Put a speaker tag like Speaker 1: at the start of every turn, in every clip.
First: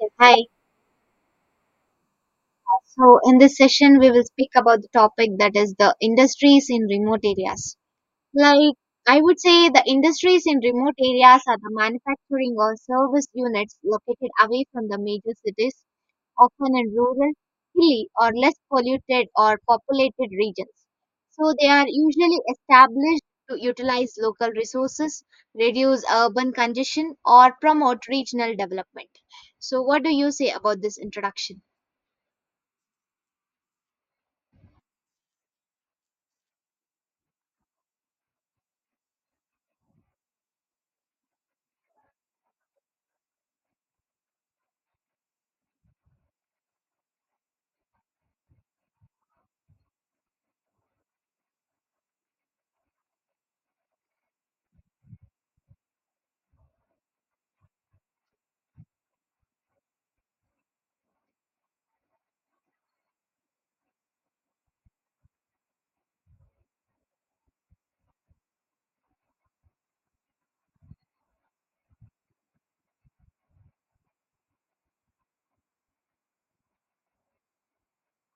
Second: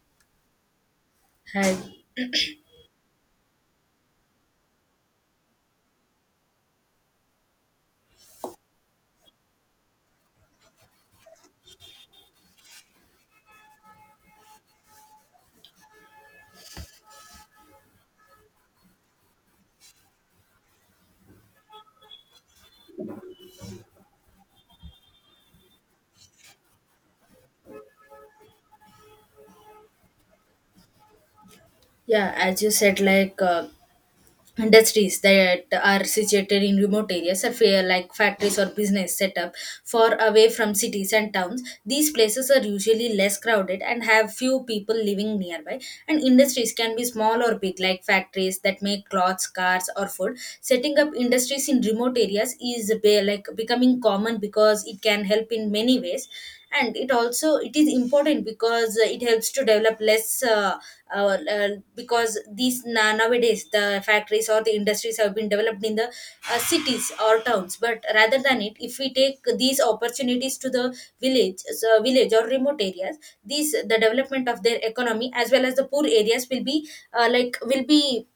Speaker 1: Yeah, hi.
Speaker 2: Hi.
Speaker 1: So in this session, we will speak about the topic that is the industries in remote areas. Like, I would say the industries in remote areas are the manufacturing or service units located away from the major cities, often in rural, hilly, or less polluted or populated regions. So they are usually established to utilize local resources, reduce urban congestion, or promote regional development. So what do you say about this introduction?
Speaker 2: Yeah, as you said, industries that are situated in remote areas, are fair, like factories or business setup far away from cities and towns. These places are usually less crowded and have few people living nearby. And industries can be small or big, like factories that make clothes, cars, or food. Setting up industries in remote areas is like becoming common because it can help in many ways, and it also it is important because it helps to develop less uh, uh, because nowadays the factories or the industries have been developed in the cities or towns, but rather than it, if we take these opportunities to the village, so village or remote areas, these the development of their economy as well as the poor areas will be like will be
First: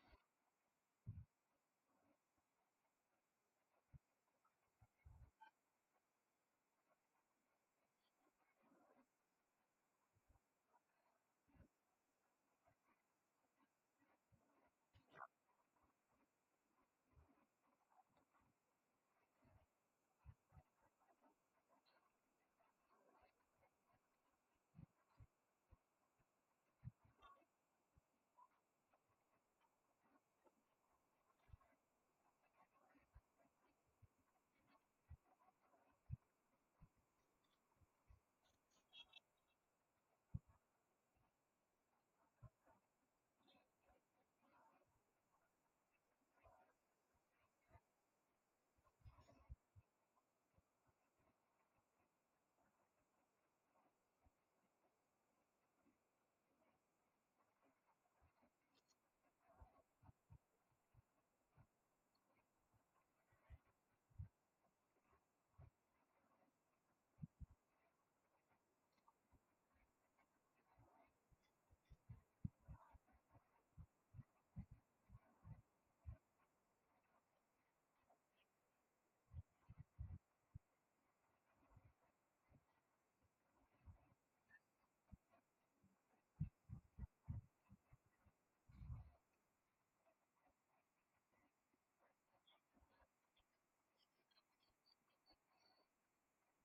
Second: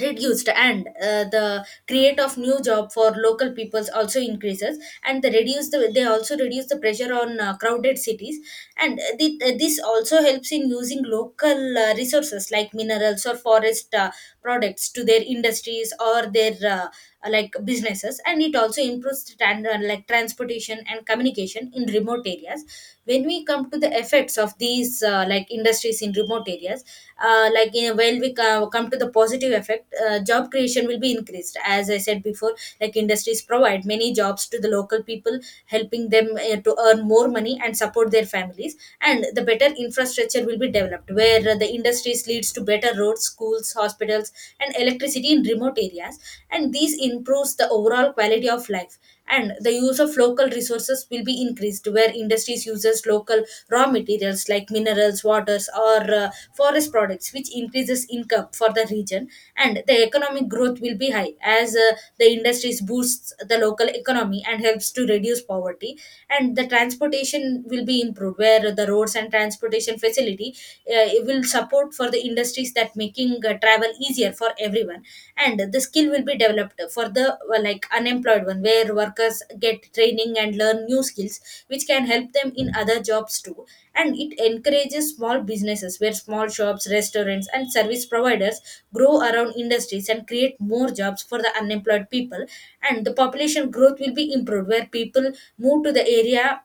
Speaker 2: reduced, and the create of new job for local peoples also increases, and the reduce the, they also reduce the pressure on crowded cities, and this also helps in using local resources like minerals or forest products to their industries or their like businesses, and it also improves like transportation and communication in remote areas. When we come to the effects of these like industries in remote areas, like in when we co- come to the positive effect, job creation will be increased as I said before, like industries provide many jobs to the local people, helping them to earn more money and support their families. And the better infrastructure will be developed where the industries leads to better roads, schools, hospitals, and electricity in remote areas. And this improves the overall quality of life. And the use of local resources will be increased, where industries uses local raw materials like minerals, waters, or forest products, which increases income for the region. And the economic growth will be high as the industries boosts the local economy and helps to reduce poverty, and the transportation will be improved where the roads and transportation facility, it will support for the industries, that making travel easier for everyone. And the skill will be developed for the like unemployed one, where workers get training and learn new skills which can help them in other jobs too. And it encourages small businesses, where small shops, restaurants and service providers grow around industries and create more jobs for the unemployed people. And the population growth will be improved where people move to the area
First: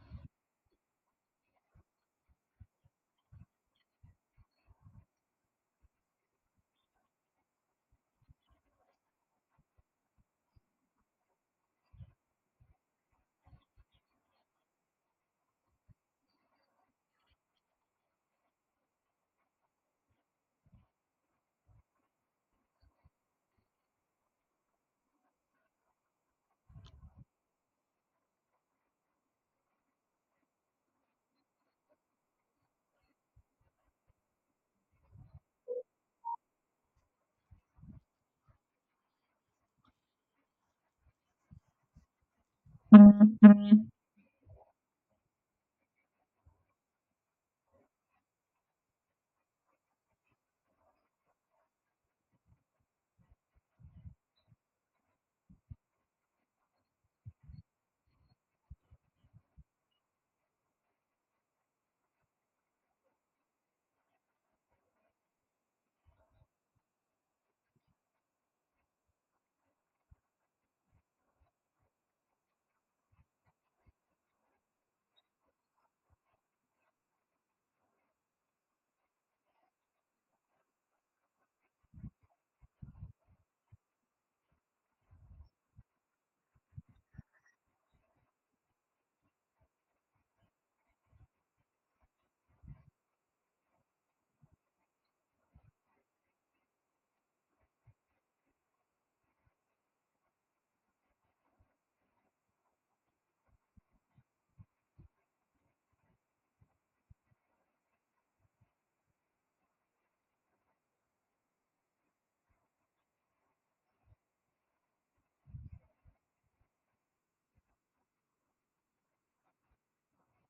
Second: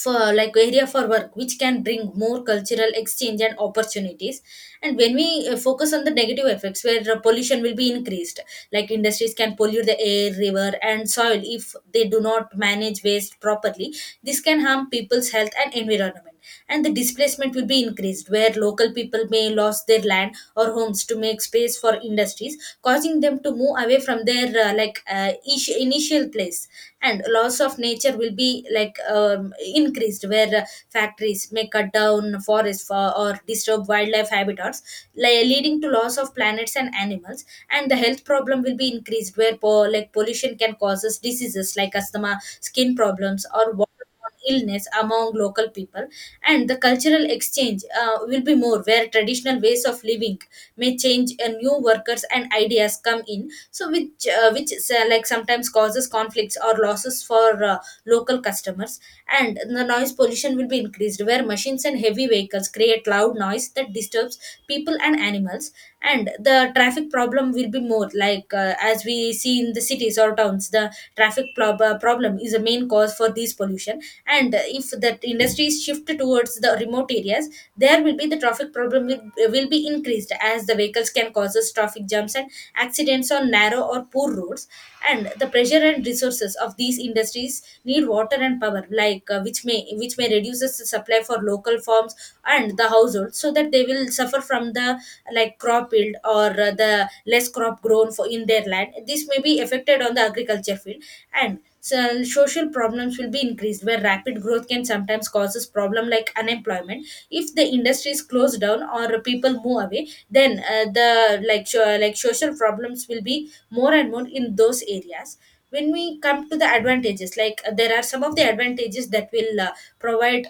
Speaker 2: for, like, area for work, which can bring more cultural exchange and opportunities. And when we focus on the negative effects, where pollution will be increased, like industries can pollute the air, river and soil if they do not manage waste properly. This can harm people's health and environment. And the displacement will be increased where local people may lose their land or homes to make space for industries, causing them to move away from their initial place. And loss of nature will be increased, where factories may cut down forests for, or disturb wildlife habitats, leading to loss of planets and animals. And the health problem will be increased, where like pollution can cause us diseases like asthma, skin problems or
Speaker 1: Yeah,
Speaker 2: waterborne illness among local people. And the cultural exchange will be more, where traditional ways of living may change and new workers and ideas come in, so which sometimes causes conflicts or losses for local customers. And the noise pollution will be increased, where machines and heavy vehicles create loud noise that disturbs people and animals. And the traffic problem will be more, like as we see in the cities or towns, the problem is a main cause for these pollution. And if that industries shift towards the remote areas, there will be the traffic problem will be increased, as the vehicles can cause us traffic jams and accidents on narrow or poor roads. And the pressure and resources of these industries need water and power, like which may reduce the supply for local farms and the households, so that they will suffer from the, like, crop yield, or the less crop grown for in their land, this may be affected on the agriculture field. And so social problems will be increased, where rapid growth can sometimes causes problem like unemployment. If the industry is closed down or people move away, then like social problems will be more and more in those areas. When we come to the advantages, like there are some of the advantages that will provide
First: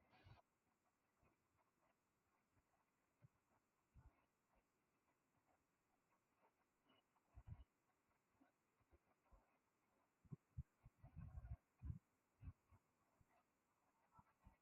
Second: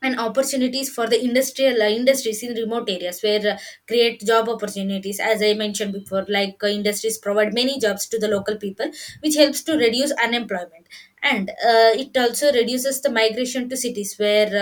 Speaker 2: and opportunities for the industrial industries in remote areas, where create job opportunities as I mentioned before, like industries provide many jobs to the local people, which helps to reduce unemployment. And it also reduces the migration to cities, where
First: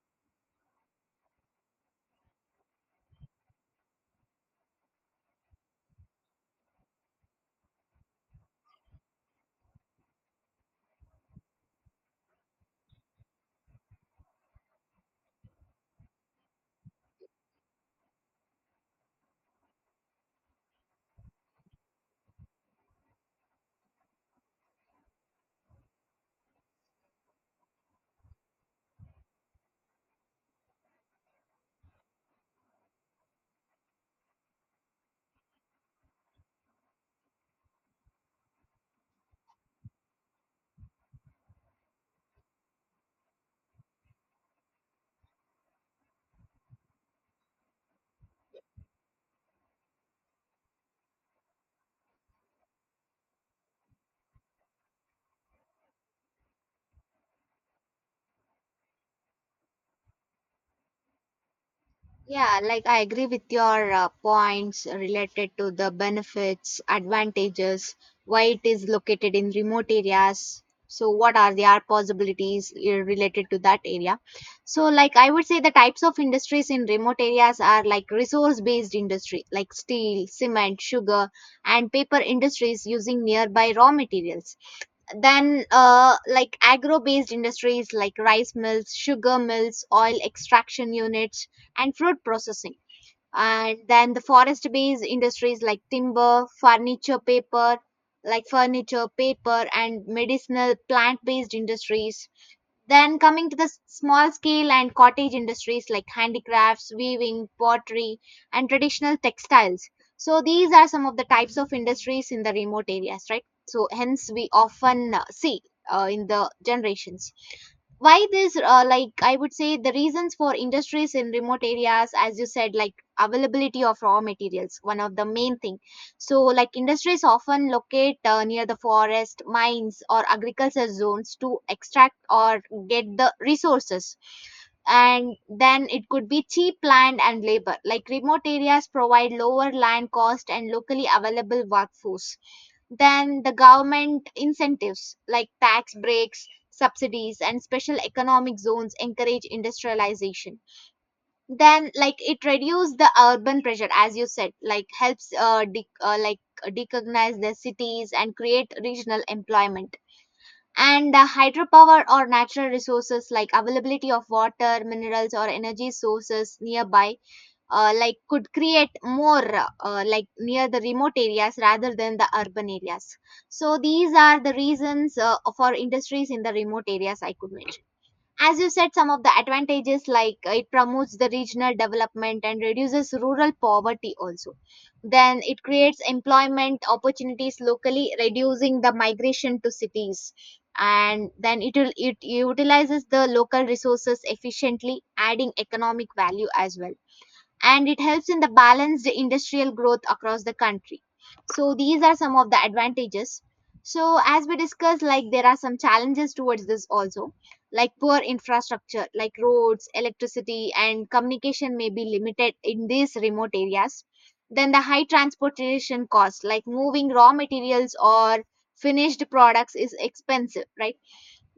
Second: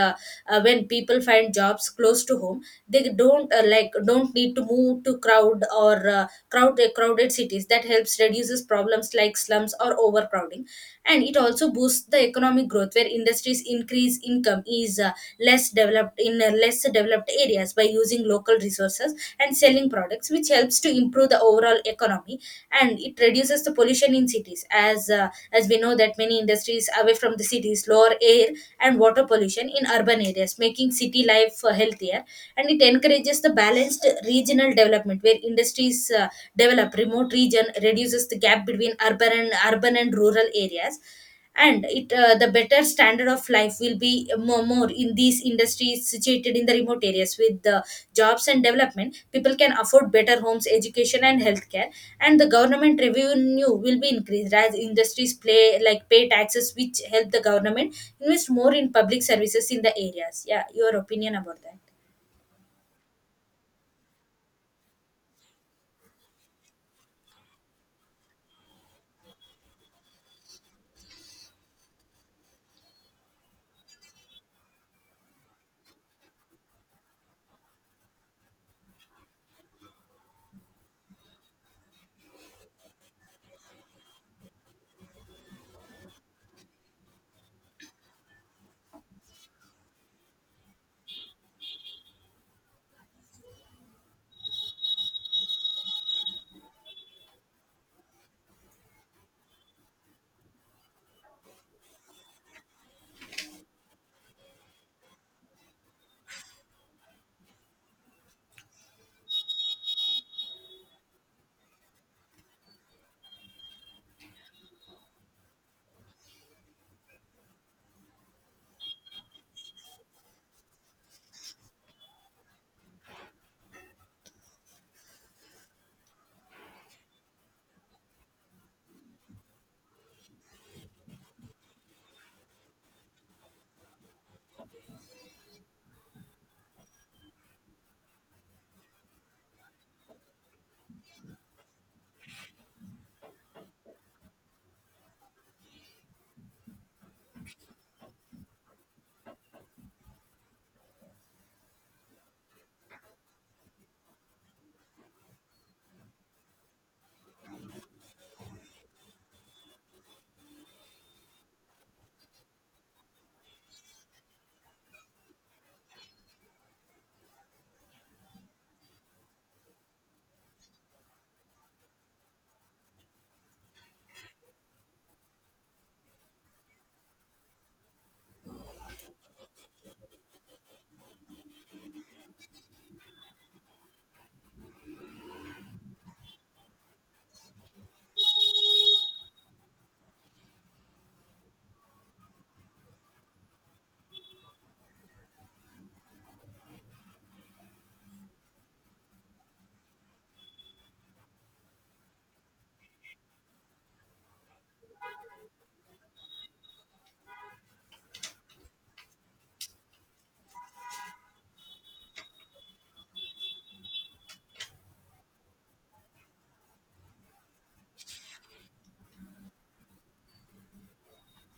Speaker 2: when people find jobs close to home, they don't like don't need to move to crowd or crowd crowded cities, that helps reduces problems like slums or overcrowding. And it also boosts the economic growth, where industries increase income is less developed areas by using local resources and selling products, which helps to improve the overall economy. And it reduces the pollution in cities, as we know that many industries away from the cities lower air and water pollution in urban areas, making city life healthier. And it encourages the balanced regional development, where industries develop remote region, reduces the gap between urban and rural areas. And it the better standard of life will be more in these industries situated in the remote areas. With the jobs and development, people can afford better homes, education and healthcare. And the government revenue will be increased as industries play like pay taxes, which help the government invest more in public services in the areas. Yeah, your opinion about that.
Speaker 1: like I agree with your points related to the benefits, advantages, why it is located in remote areas. So what are the possibilities related to that area? So, like I would say, the types of industries in remote areas are like resource-based industry, like steel, cement, sugar, and paper industries using nearby raw materials, then like agro based industries like rice mills, sugar mills, oil extraction units, and fruit processing, and then the forest based industries like timber, furniture, paper, and medicinal plant based industries, then coming to the small scale and cottage industries like handicrafts, weaving, pottery, and traditional textiles. So these are some of the types of industries in the remote areas, right? So hence we often see in the generations why this like I would say the reasons for industries in remote areas, as you said, like availability of raw materials, one of the main thing. So like industries often locate near the forest, mines, or agriculture zones to extract or get the resources. And then it could be cheap land and labor, like remote areas provide lower land cost and locally available workforce. Then the government incentives like tax breaks, subsidies, and special economic zones encourage industrialization. Then, like it reduces the urban pressure, as you said, like helps like recognize the cities and create regional employment. And hydropower or natural resources like availability of water, minerals, or energy sources nearby like could create more like near the remote areas rather than the urban areas. So these are the reasons for industries in the remote areas I could mention. As you said, some of the advantages, like it promotes the regional development and reduces rural poverty also. Then it creates employment opportunities locally, reducing the migration to cities, and then it utilizes the local resources efficiently, adding economic value as well, and it helps in the balanced industrial growth across the country. So these are some of the advantages. So as we discussed, like there are some challenges towards this also, like poor infrastructure, like roads, electricity, and communication may be limited in these remote areas. Then the high transportation cost, like moving raw materials or finished products, is expensive, right?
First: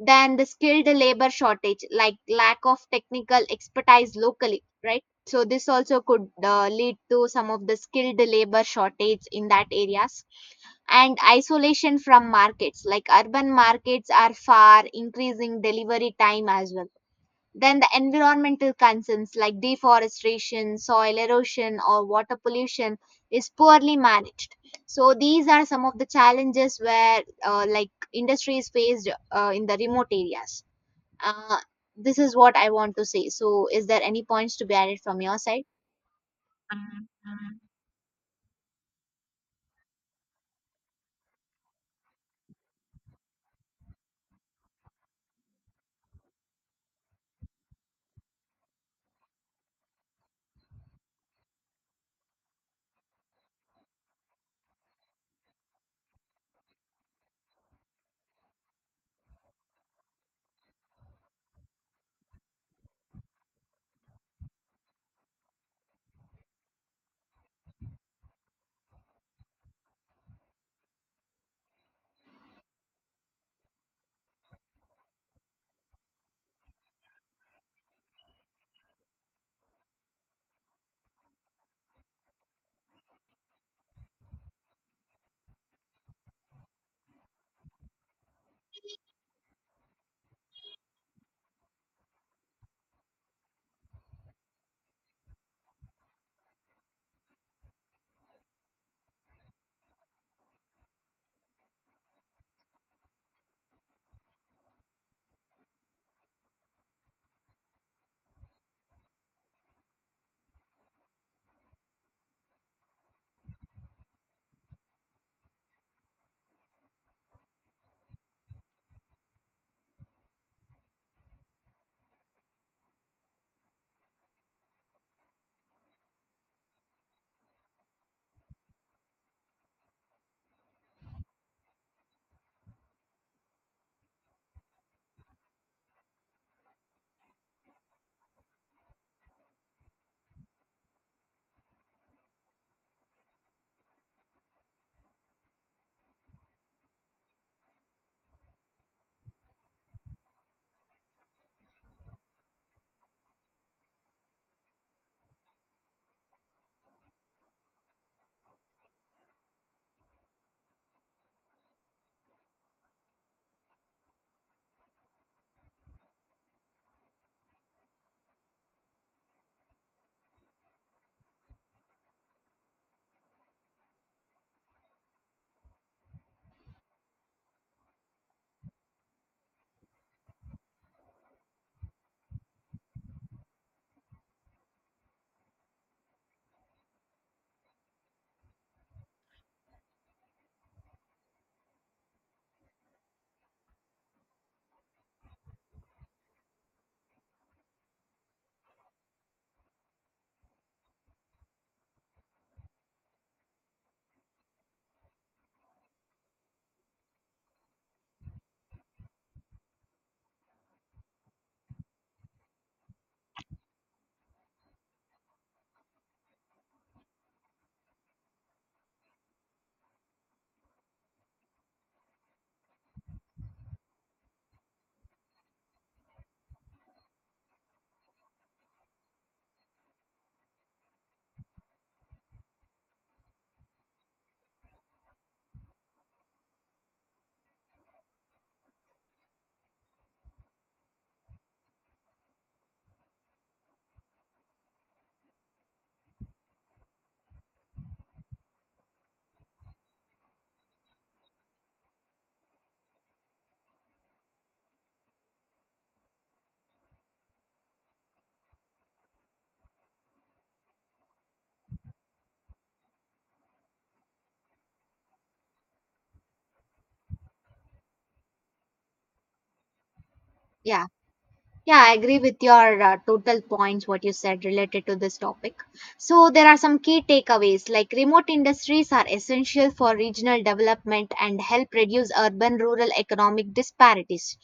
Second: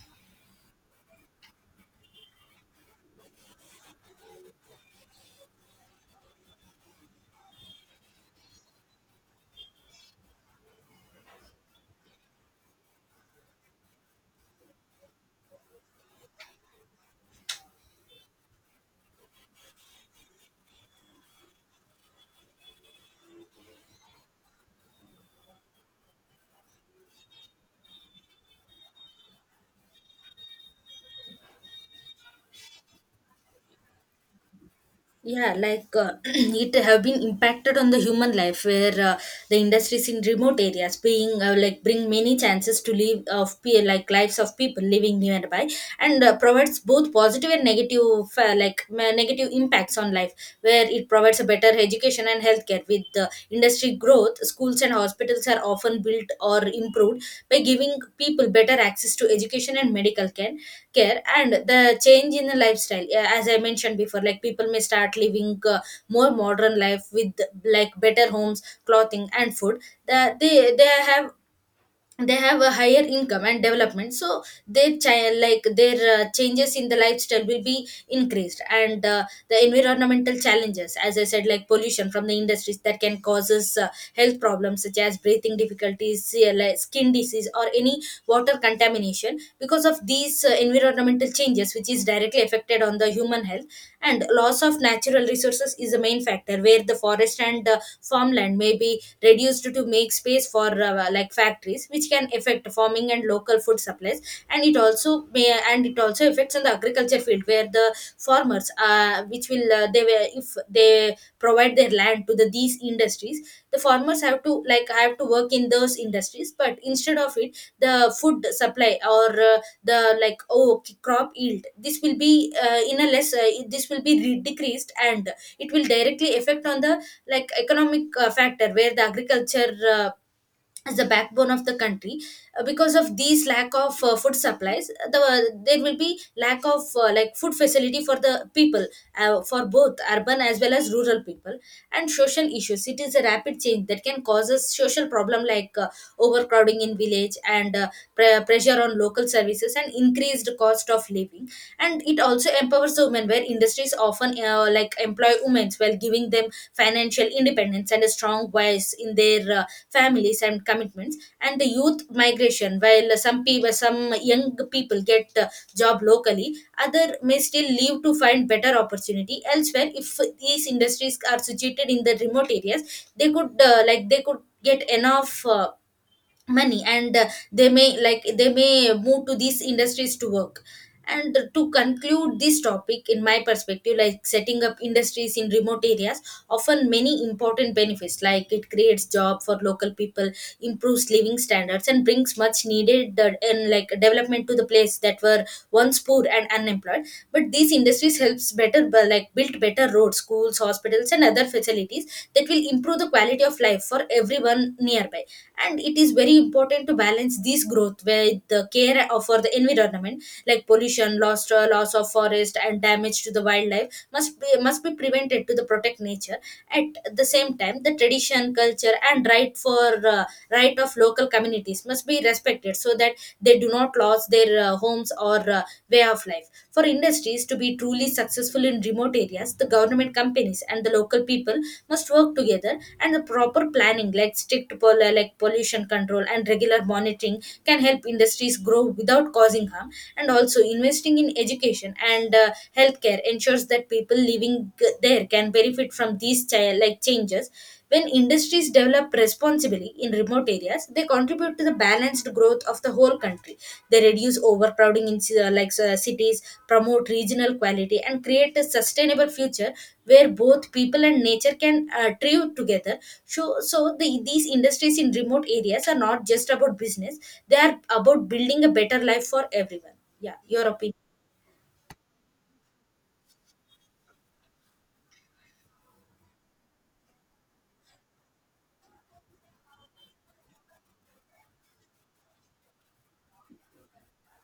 Speaker 1: Than the skilled labor shortage, like lack of technical expertise locally, right? So this also could lead to some of the skilled labor shortage in that areas, and isolation from markets, like urban markets are far, increasing delivery time as well. Then the environmental concerns like deforestation, soil erosion, or water pollution is poorly managed. So these are some of the challenges where like industries faced in the remote areas. uh, this is what I want to say. So, is there any points to be added from your
Speaker 2: Yeah,
Speaker 1: side?
Speaker 2: it have been impacted on the human life, where the industries in remote areas being like bring many chances to lives of people living nearby, and provides both positive and negative, negative impacts on life, where it provides a better education and healthcare. With the industry growth, schools and hospitals are often built or improved, by giving people better access to education and medical care. And the change in the lifestyle, yeah, as I mentioned before, like people may start living more modern life with, like, better homes, clothing and food. They have, they have a higher income and development, so their child, like their changes in the lifestyle will be increased. And the environmental challenges, as I said, like pollution from the industries that can causes health problems such as breathing difficulties, CLI, skin disease or any water contamination because of these environmental changes, which is directly affected on the human health. And loss of natural resources is the main factor, where the forest and farmland may be reduced to make space for like factories, which can affect farming and local food supplies. And it also affects on the agriculture field, where the farmers, which will they were if they provide their land to the these industries, the farmers have to work in those industries. But instead of it, the food supply, or the like oh crop yield, this will be in a less this will be decreased, and it will directly affect on the, like, economic factor, where the agriculture as the backbone of the country. Because of these lack of food supplies, there will be lack of food facility for the people, for both urban as well as rural people. And social issues, it is a rapid change that can cause a social problem like overcrowding in village, and pressure on local services and increased cost of living. And it also empowers the women, where industries often employ women, while giving them financial independence and a strong voice in their families and commitments. And the youth migration, while some young people get job locally, other may still leave to find better opportunity elsewhere. If these industries are situated in the remote areas, they could get enough money, and they may move to these industries to work. And to conclude this topic in my perspective, like setting up industries in remote areas often many important benefits, like it creates job for local people, improves living standards and brings much needed and like development to the place that were once poor and unemployed. But these industries helps better bu- like build better roads, schools, hospitals and other facilities that will improve the quality of life for everyone nearby. And it is very important to balance this growth with the care of for the environment, like pollution, loss of forest and damage to the wildlife must be prevented to the protect nature. At the same time, the tradition culture and right of local communities must be respected, so that they do not lose their homes or way of life. For industries to be truly successful in remote areas, the government, companies and the local people must work together. And the proper planning, like like pollution control and regular monitoring, can help industries grow without causing harm. And also investing in education and healthcare ensures that people living there can benefit from these changes. When industries develop responsibly in remote areas, they contribute to the balanced growth of the whole country. They reduce overcrowding in cities, promote regional quality, and create a sustainable future where both people and nature can thrive together. So, these industries in remote areas are not just about business; they are about building a better life for everyone. Yeah, your
Speaker 1: Yeah,
Speaker 2: opinion.
Speaker 1: yeah, I agree with your total points, what you said related to this topic. So there are some key takeaways, like remote industries are essential for regional development and help reduce urban rural economic disparities.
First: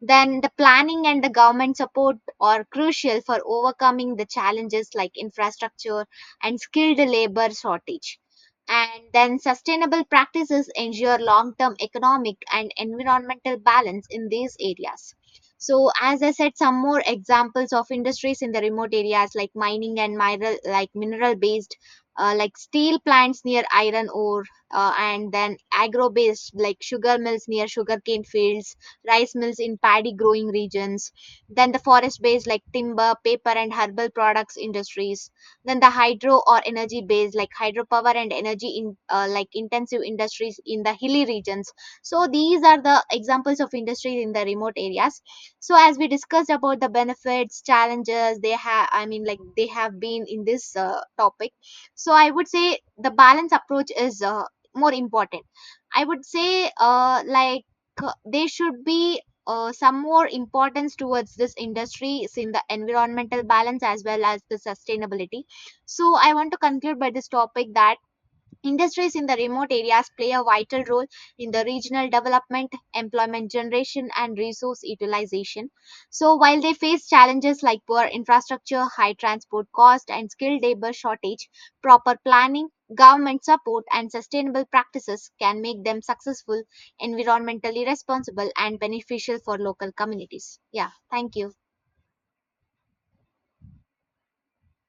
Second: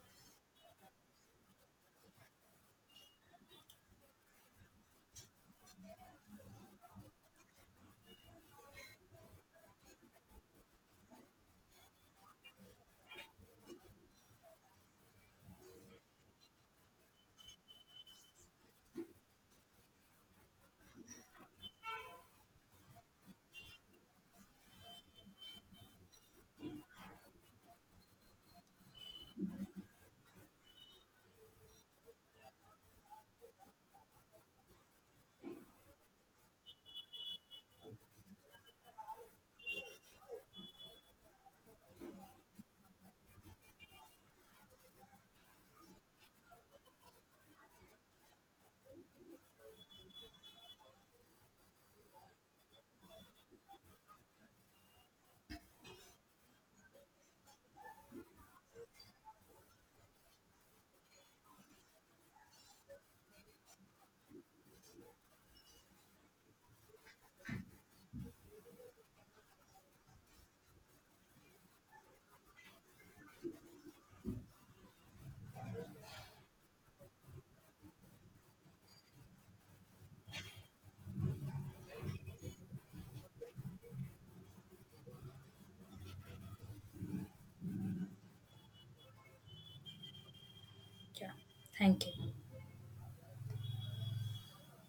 Speaker 1: Then the planning and the government support are crucial for overcoming the challenges like infrastructure and skilled labor shortage. And then sustainable practices ensure long term economic and environmental balance in these areas. So, as I said, some more examples of industries in the remote areas, like mining and mineral, like mineral based, like steel plants near iron ore, and then agro based, like sugar mills near sugarcane fields, rice mills in paddy growing regions, then the forest based like timber, paper, and herbal products industries, then the hydro or energy based like hydropower and energy in like intensive industries in the hilly regions. So these are the examples of industries in the remote areas. So as we discussed about the benefits, challenges they have, I mean like they have been in this topic. So I would say the balance approach is more important. I would say like there should be some more importance towards this industry in the environmental balance as well as the sustainability. So I want to conclude by this topic that industries in the remote areas play a vital role in the regional development, employment generation, and resource utilization. So while they face challenges like poor infrastructure, high transport cost, and skilled labor shortage, proper planning, government support, and sustainable practices can make them successful, environmentally responsible, and beneficial for local communities. Yeah,
Speaker 2: Yeah,
Speaker 1: thank you.
Speaker 2: thank you.